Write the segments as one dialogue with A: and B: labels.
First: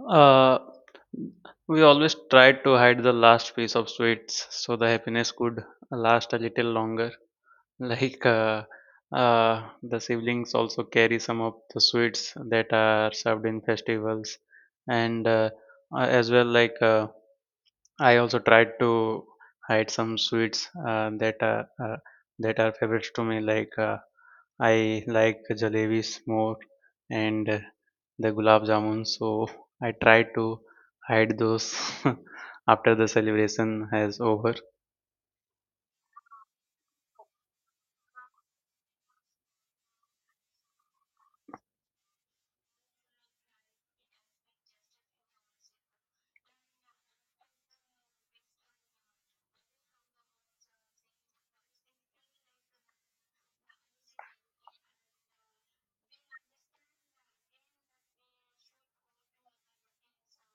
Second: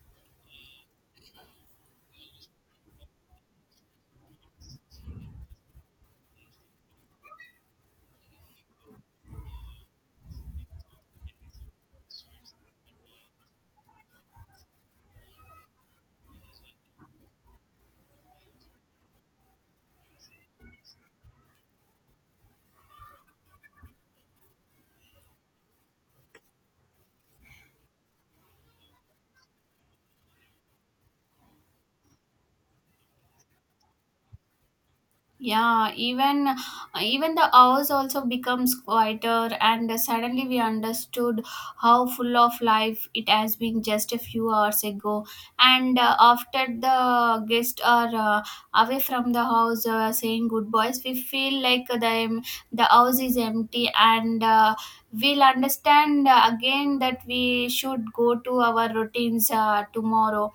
A: Uh, we always tried to hide the last piece of sweets so the happiness could last a little longer. Like uh, the siblings also carry some of the sweets that are served in festivals, and as well like I also tried to hide some sweets that are favorites to me, like. I like jalebis more and the gulab jamun, so I try to hide those after the celebration has over.
B: Yeah, even the hours also becomes quieter, and suddenly we understood how full of life it has been just a few hours ago. And After the guests are away from the house, saying goodbyes, we feel like the house is empty, and we'll understand again that we should go to our routines tomorrow.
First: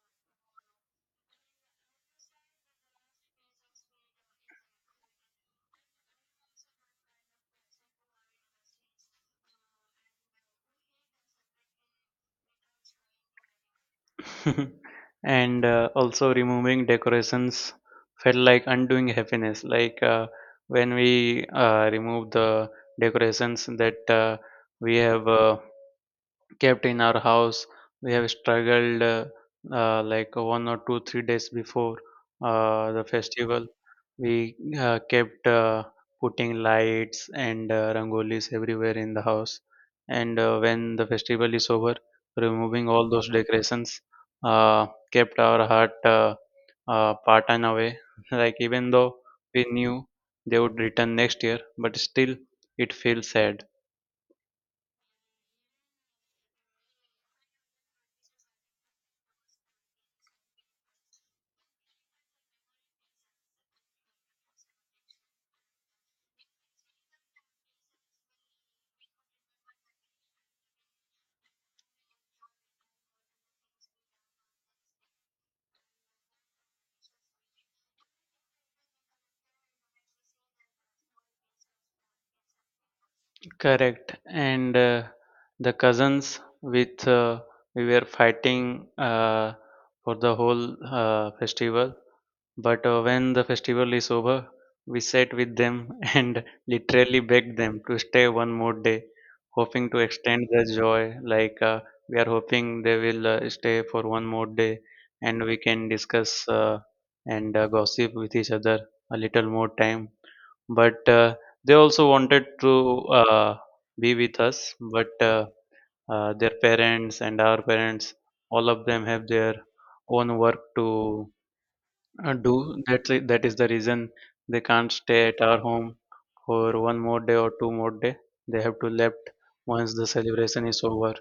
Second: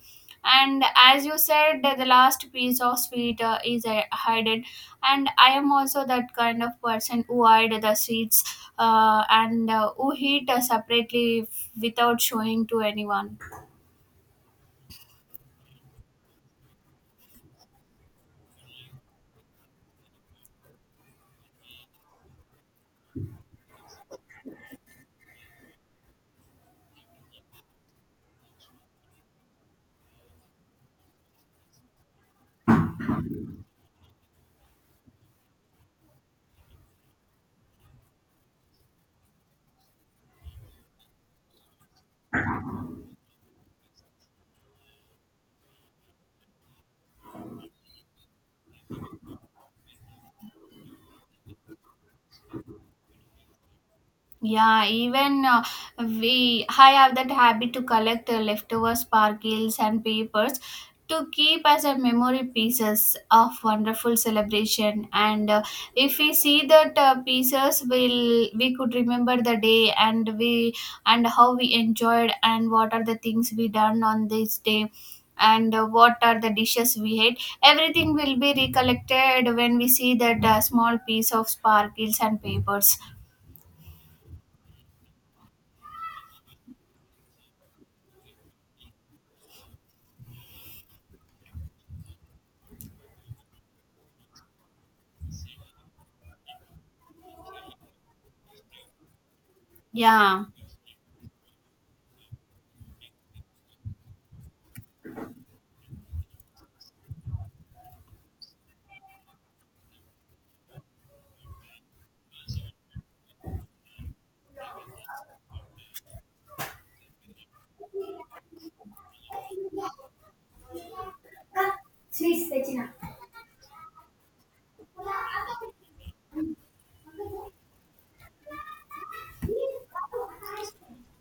B: And as you said, the last piece of sweet is hidden, and I am also that kind of person who hide the sweets, and who eat separately, without showing to anyone.
A: and Also, removing decorations felt like undoing happiness. When we remove the decorations that we have kept in our house. We have struggled like one or two, 3 days before the festival. We kept putting lights and rangolis everywhere in the house. And When the festival is over, removing all those decorations uh, kept our heart partan away. Like even though we knew they would return next year, but still it feels sad.
B: Yeah, even we I have that habit to collect leftover sparkles and papers to keep as a memory pieces of wonderful celebration. And if we see that pieces, will we could remember the day, and we and how we enjoyed and what are the things we done on this day, and what are the dishes we ate. Everything will be recollected when we see that small piece of sparkles and papers.
A: Correct. And The cousins with we were fighting for the whole festival. But When the festival is over, we sat with them and literally begged them to stay one more day, hoping to
B: Yeah.
A: extend the joy. We are hoping they will stay for one more day, and we can discuss and gossip with each other a little more time but They also wanted to be with us but their parents and our parents, all of them have their own work to do. That's it. That is the reason they can't stay at our home for one more day or two more day. They have to left once the celebration is over.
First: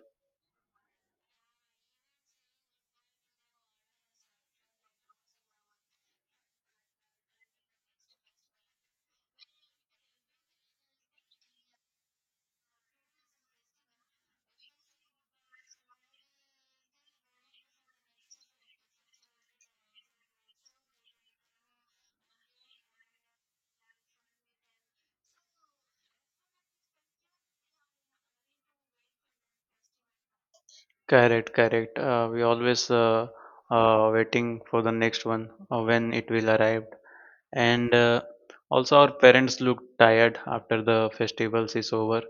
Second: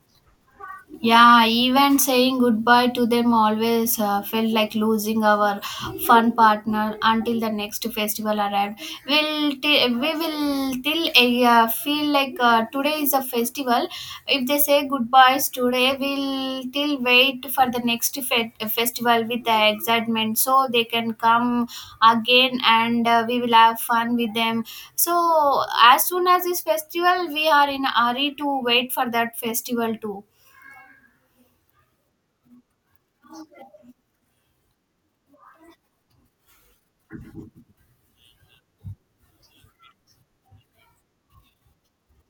B: Yeah, even saying goodbye to them always felt like losing our fun partner until the next festival arrived. We will till feel like today is a festival. If they say goodbyes today, we'll till wait for the next festival with the excitement so they can come again, and we will have fun with them. So as soon as this festival, we are in a hurry to wait for that festival too.
A: Correct, correct. We always waiting for the next one, when it will arrive. And Also, our parents look tired after the festivals is over,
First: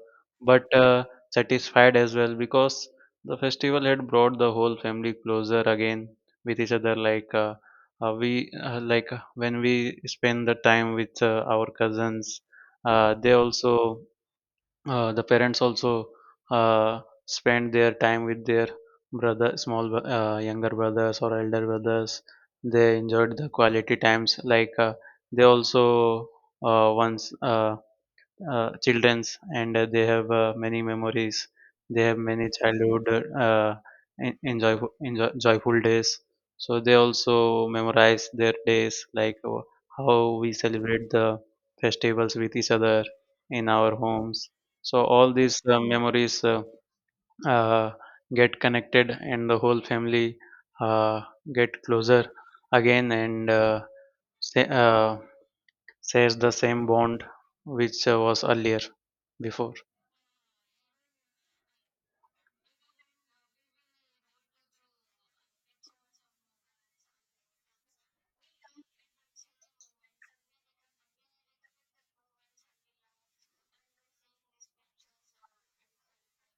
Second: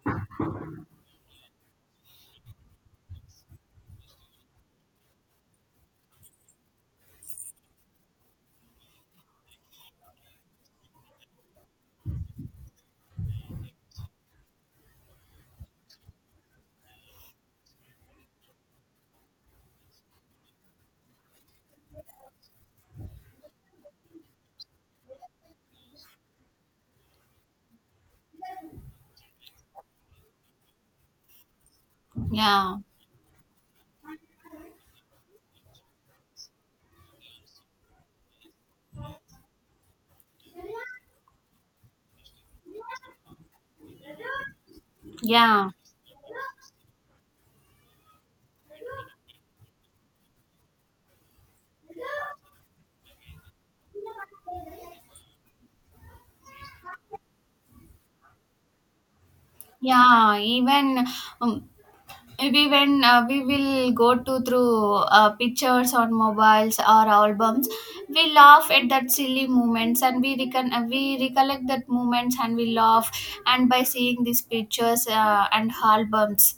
A: but satisfied as well, because the festival had brought the whole family closer again with each other. Like we like When we spend the time with our cousins, they also, the parents also, spend their time with their younger brothers or elder brothers. They enjoyed the quality times. They also, once children's, and they have many memories. They have many
B: Yeah,
A: childhood, uh, enjoy, enjoy joyful days, so they also memorize their days, how we celebrate the festivals with each other in our homes. So all these
B: yeah,
A: memories uh, get connected and the whole family uh, get closer again, say, uh, shares the same bond which was earlier before.
B: yeah. Even um, maybe when we will go to through pictures on mobiles or albums, we laugh at that silly moments, and we recon we recollect that moments and we laugh and by seeing these pictures and albums.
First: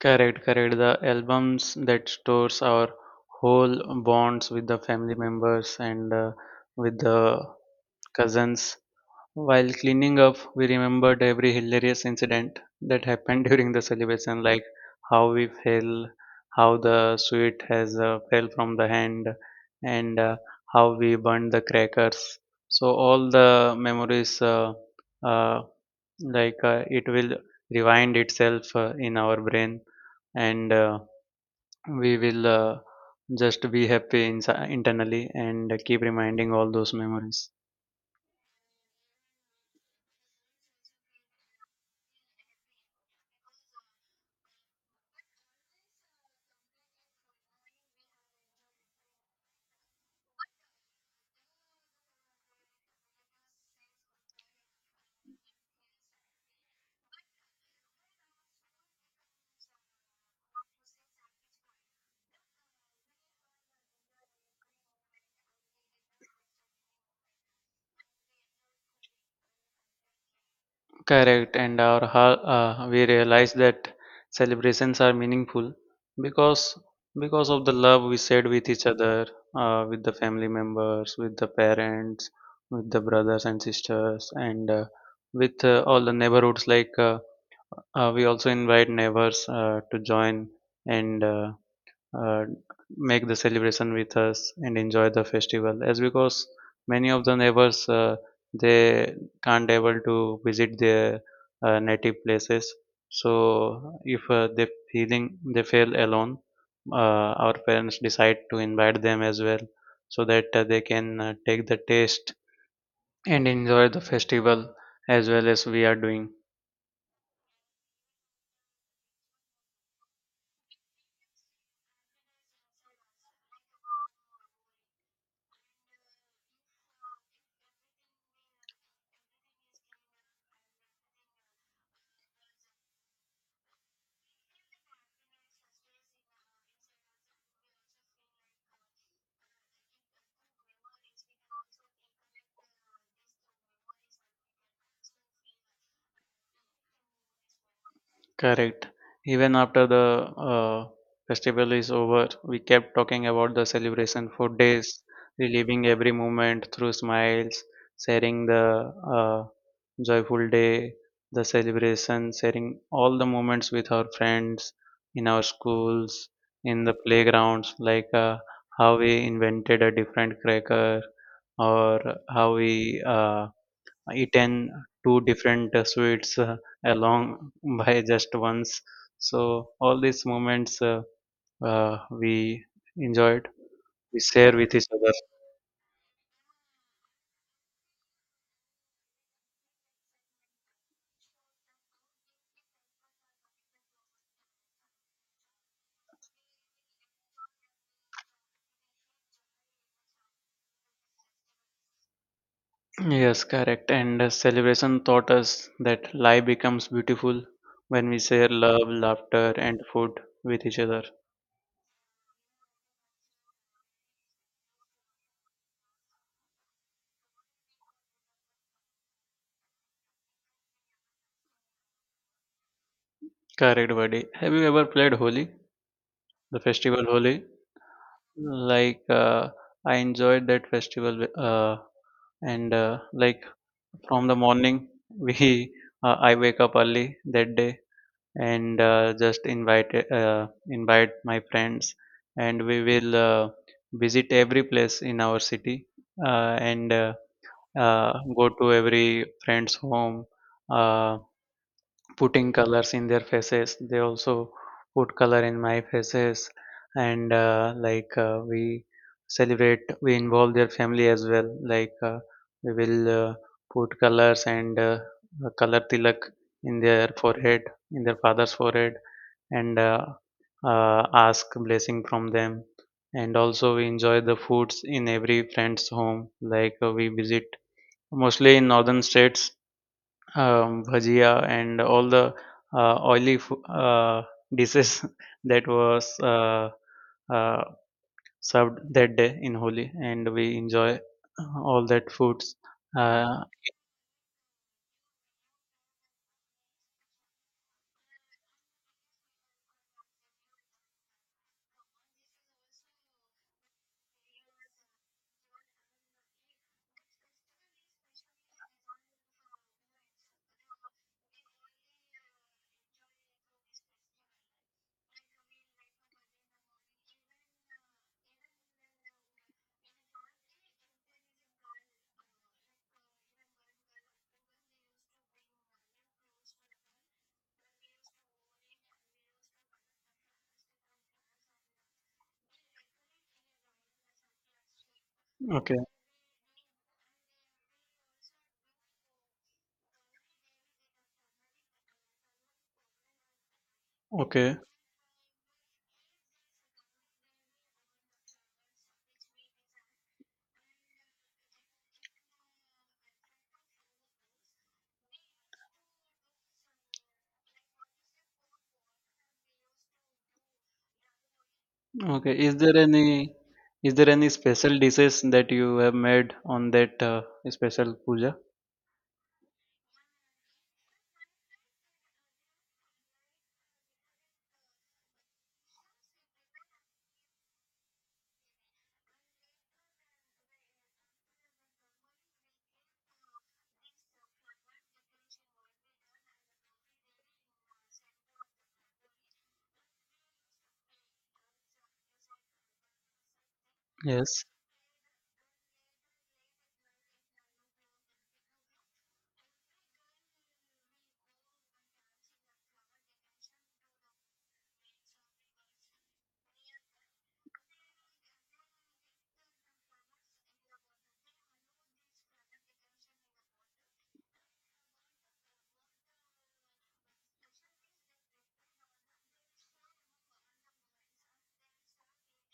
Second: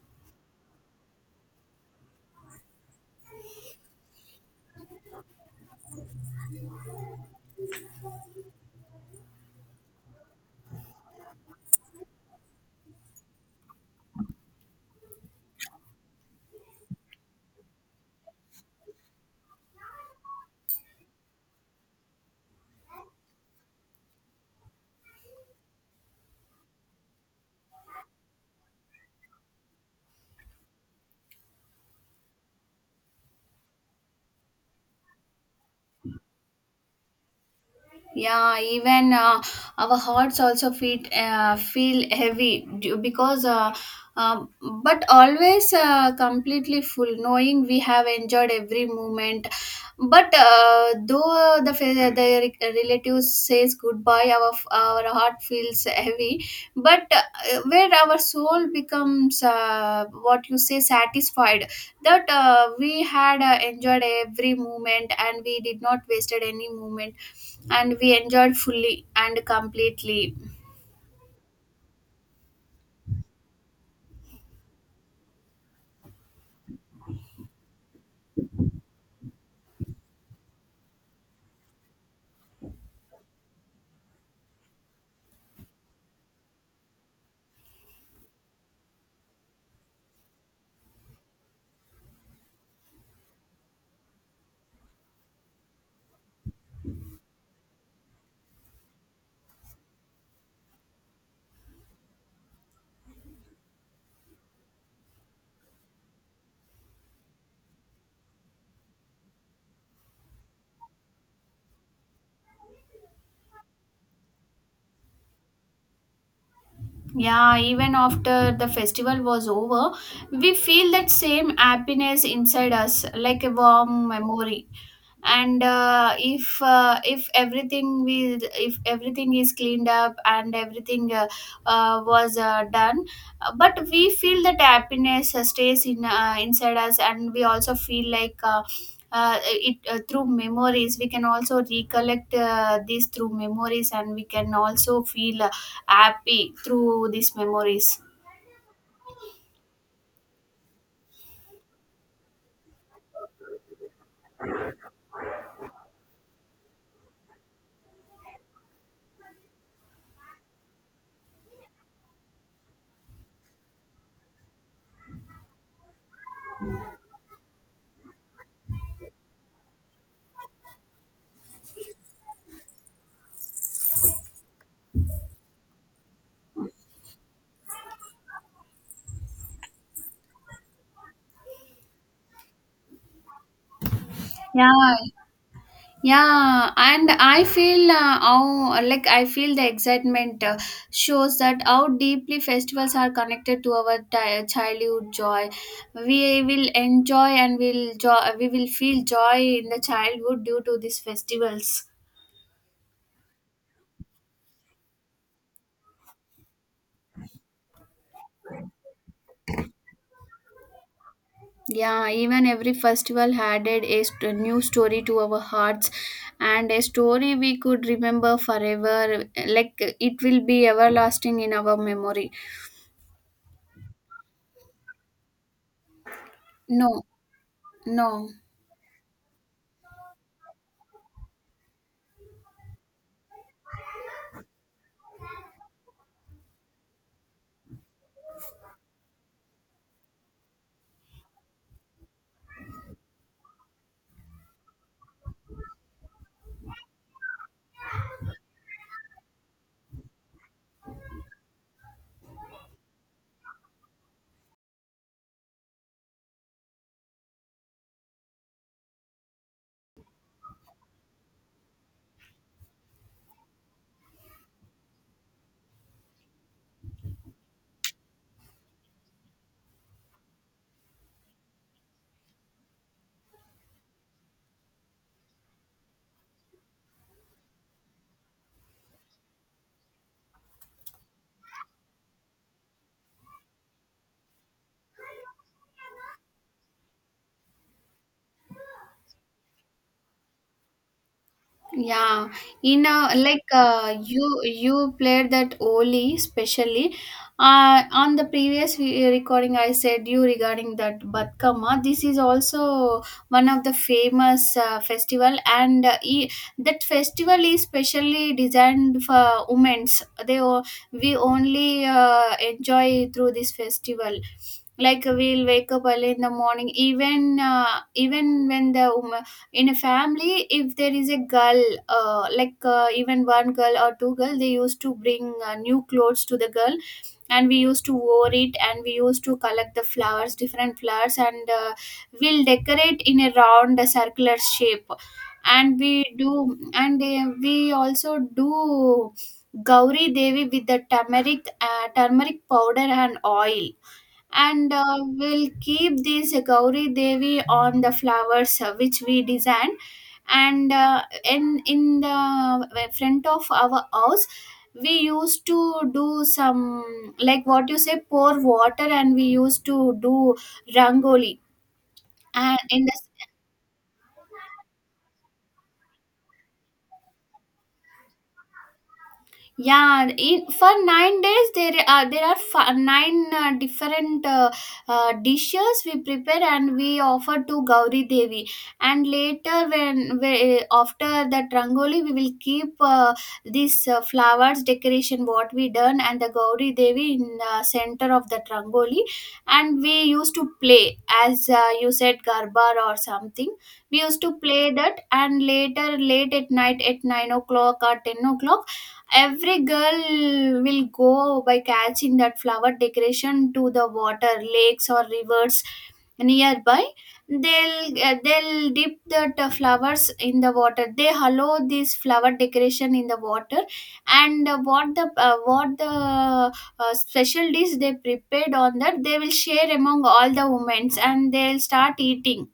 A: Correct, correct. The albums that stores our whole bonds with the family members and with the cousins. While cleaning up, we remembered every hilarious incident that happened during the celebration, like how we fell, how the sweet has fell from the hand, and how we burned the crackers. So all the memories, uh, it will rewind itself in our brain, and we will just be happy inside, internally, and keep reminding all those memories.
B: Yeah, even our hearts also feel heavy because um, but always completely full, knowing we have enjoyed every moment. But though the fa- the re- relatives says goodbye, our heart feels heavy. But where our soul becomes what you say satisfied, that we had enjoyed every moment, and we did not wasted any moment, and we enjoyed fully and completely.
A: Correct. We realize that celebrations are meaningful because because of the love we shared with each other, with the family members, with the parents, with the brothers and sisters, and with all the neighborhoods. We also invite neighbors to join and uh, make the celebration with us and enjoy the festival, as because many of the neighbors, they can't able to visit their native places, so if they feel alone, our parents decide to invite them as well, so that they can take the taste and enjoy the festival as well as we are doing.
B: Yeah, even after the festival was over, we feel that same happiness inside us like a warm memory. And if everything will, if everything is cleaned up, and everything was done, but we feel that happiness stays in, inside us. And we also feel like it through memories we can also recollect this through memories, and we can also feel happy through these memories.
A: Correct. Even after the festival is over, we kept talking about the celebration for days, reliving every moment through smiles, sharing the uh, joyful day, the celebration, sharing all the moments with our friends, in our schools, in the playgrounds, how we invented a different cracker, or how we eaten two different sweets along by just once. So all these moments we enjoyed, we share with each
B: Yeah.
A: other.
B: Yeah, and I feel how, like I feel the excitement shows that how deeply festivals are connected to our childhood joy. We will enjoy, and we will feel joy in the childhood due to these festivals.
A: Yes, correct. And Celebration taught us that life becomes beautiful when we share love, laughter, and food with each other.
B: Yeah, even every festival added a new story to our hearts, and a story we could remember forever. Like, it will be everlasting in our memory.
A: Correct, buddy. Have you ever played Holi, the
B: No,
A: festival Holi?
B: no.
A: Like, uh, I enjoyed that festival, and like from the morning, we I wake up early that day and just invite invite my friends, and we will visit every place in our city, and go to every friend's home. Uh, Putting colors in their faces, they also put color in my faces. And like We celebrate, we involve their family as well. We will put colors and color tilak in their forehead, in their father's forehead, and uh, ask blessing from them. And also we enjoy the foods in every friend's home. We visit mostly in northern states. Bhajia and all the oily dishes that was uh, served that day in Holi, and we enjoy all that
B: Yeah,
A: foods.
B: in,
A: Uh,
B: you played that Oli specially. On the previous recording, I said you regarding that Batkama. This is also one of the famous festival, and that festival is specially designed for women's. We only enjoy through this festival. Like, we'll wake up early in the morning, even when the woman in a family, if there is a girl, even one girl or two girl, they used to bring new clothes to the girl, and we used to wear it, and we used to collect the flowers, different flowers. And we'll decorate in a round circular shape.
A: okay,
B: And we do, and we also do gauri devi with the turmeric turmeric powder and oil.
A: okay,
B: And we'll keep this Gauri Devi on the flowers which we designed. And in the front of our house, we used to do some, like what you say, pour water, and we used to do rangoli.
A: okay. Is
B: And
A: there
B: in the,
A: any, is there any special dishes that you have made on that special puja?
B: yeah, and in, for 9 days, nine different dishes we prepare and we offer to Gauri Devi. And later, when we, after that rangoli, we will keep this flowers decoration what we done, and the Gauri Devi in center of that rangoli. And we used to play, as you said, garba or something. We used to
A: Yes,
B: play that, and later, late at night, at 9 o'clock or 10 o'clock, every girl will go by catching that flower decoration to the water lakes or rivers nearby. They'll dip the flowers in the water. They allow this flower decoration in the water. And what the special dish they prepared on that, they will share among all the women, and they'll start eating.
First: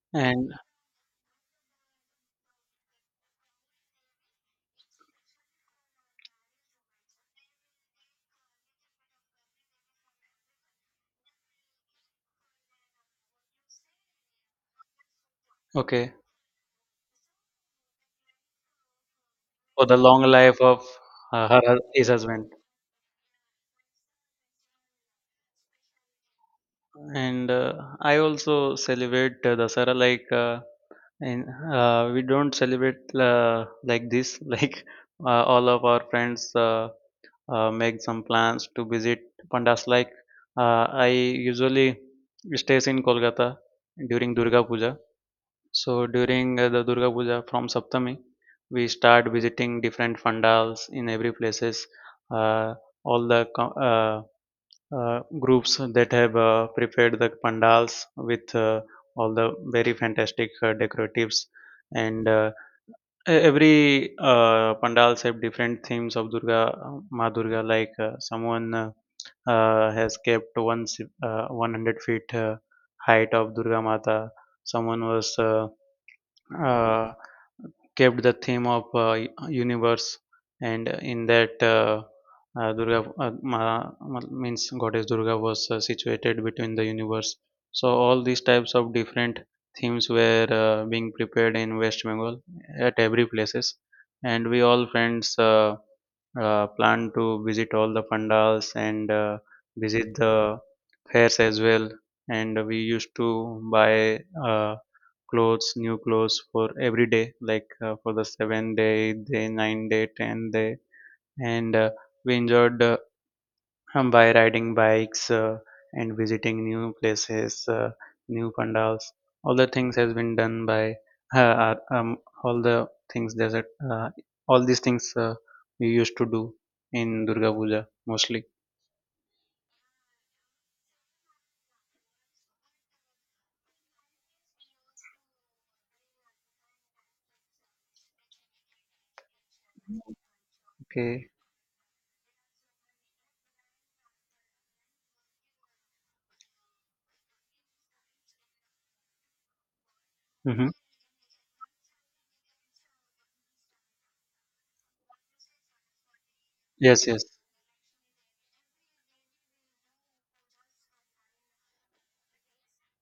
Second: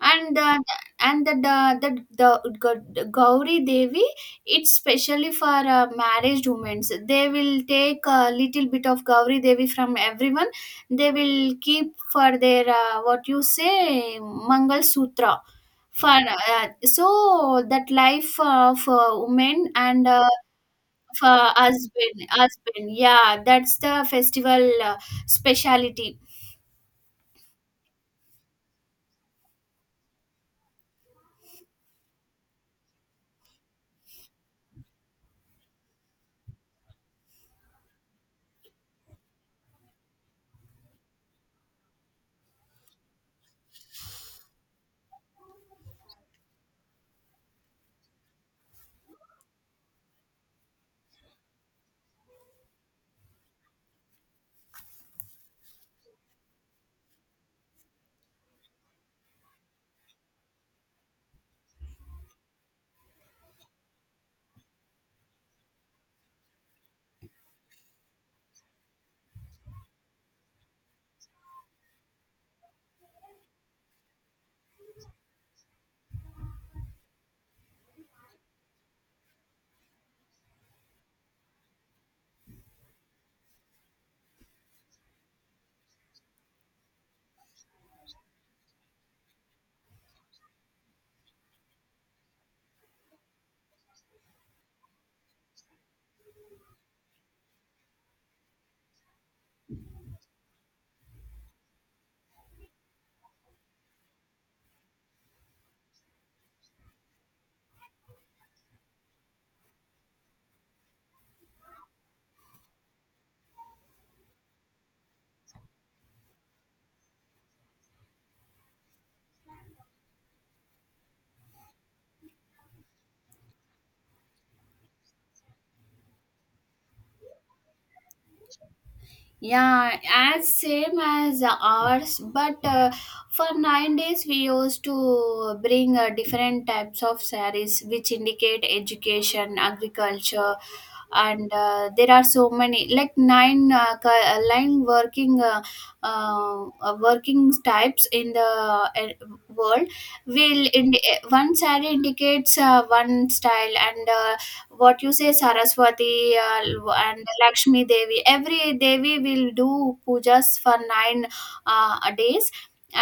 B: And
A: and
B: the Gauri Devi, it's specially for married women. So they will take a little bit of Gauri Devi from everyone. They will keep for their, what you say, Mangal Sutra, for
A: okay,
B: so that life of women,
A: for the
B: and
A: long
B: uh,
A: life of
B: for
A: his
B: husband
A: husband.
B: husband Yeah, that's the festival speciality.
A: And I also celebrate Dasara. Like. And We don't celebrate like this. All of our friends make some plans to visit pandas. Like, I usually stays in Kolkata during Durga Puja. So during the Durga Puja, from Saptami we start visiting different pandals in every places, uh, all the groups that have prepared the pandals with all the very fantastic decoratives. And e- every pandals have different themes of Durga Ma. Durga, someone, has kept 100 feet height of Durga Mata. Someone was uh, kept the theme of universe, and in that, durga ma, ma- means goddess Durga was situated between the universe. So all these types of different themes were being prepared in West Bengal at every places, and we all friends plan to visit all the pandals and visit the fairs as well, and we used to buy uh, clothes new clothes for every day, for the 7 day, day 9 day, 10 day. And We enjoyed by riding bikes and visiting new places, new pandals. All the things has been done by uh, uh, um, all the things there's a, uh, all these things we used to do in Durga Puja mostly.
B: Yeah, as same as ours, but for 9 days we used to bring different types of sarees, which indicate education, agriculture,
A: Okay.
B: and there are so many, like nine 9 working working types in the world will
A: Mm-hmm.
B: one saree indicates one style. And what you say, saraswati
A: Yes, yes.
B: and lakshmi devi, every devi will do pujas for 9 days.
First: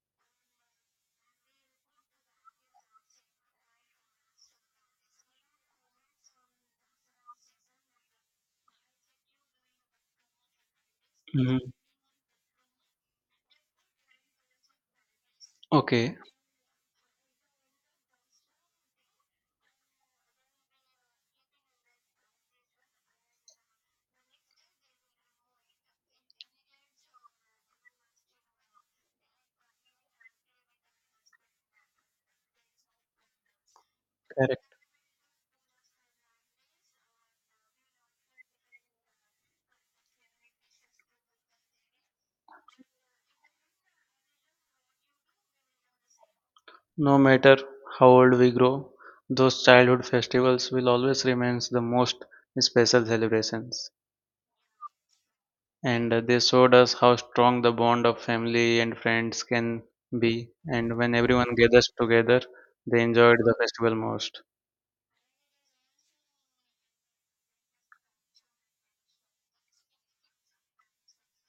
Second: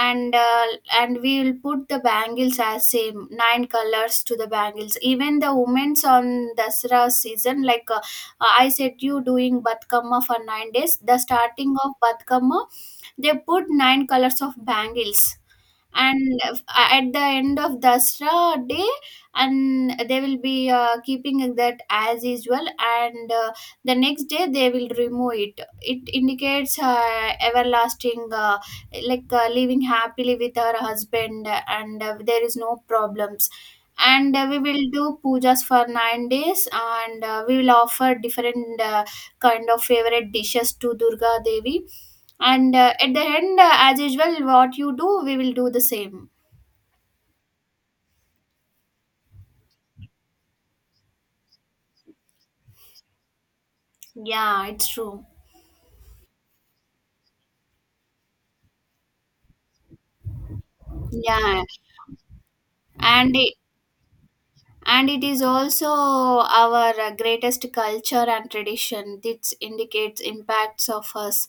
B: and uh, and we will put the bangles as same 9 colors to the bangles, even the women's on dasra season. Like I said you doing batkamma for 9 days, the
A: Mm-hmm.
B: starting of batkamma, they put 9 colors of bangles.
A: Okay.
B: And at the end of Dasra day, and they will be keeping that as usual. And the next day they will remove it. It indicates everlasting, living happily with her husband, and there is no problems. And we
A: Correct.
B: will do pujas for 9 days, and we will offer different kind of favorite dishes to Durga Devi. And at the end, as usual, what you do, we will do the same.
A: No matter how old we grow, those childhood festivals will always remain the most special celebrations.
B: Yeah, it's true.
A: And They showed us how strong the bond of family and friends can be. And when everyone
B: Yeah,
A: gathers together, they
B: and
A: enjoyed
B: it,
A: the festival most.
B: and it is also our greatest culture and tradition. This indicates impacts of us.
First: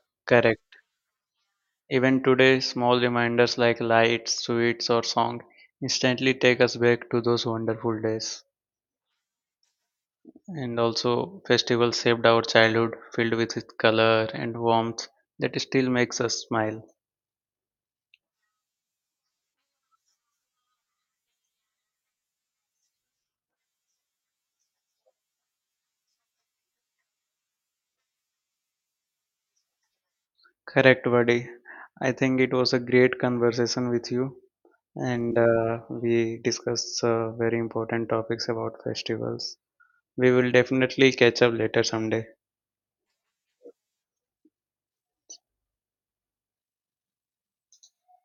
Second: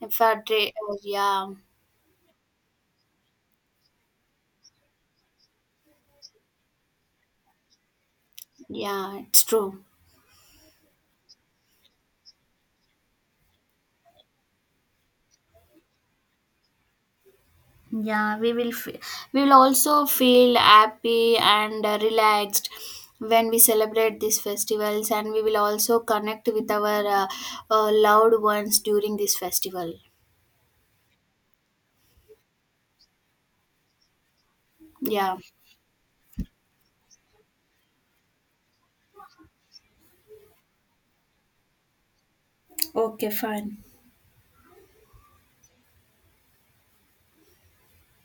B: If our dra-
A: Correct.
B: Yeah.
A: Even today, small reminders like lights, sweets, or song instantly take us back to those wonderful days.
B: Yeah, it's true.
A: And also, festivals saved our childhood filled with its color and warmth that still makes us smile.
B: Yeah, we will also feel happy and relaxed when we celebrate these festivals, and we will also connect with our loved ones during this festival.
A: Correct, buddy. I think it was a great conversation with you,
B: Yeah.
A: and we discussed very important topics about festivals. We will definitely catch up later someday.
B: Okay, fine.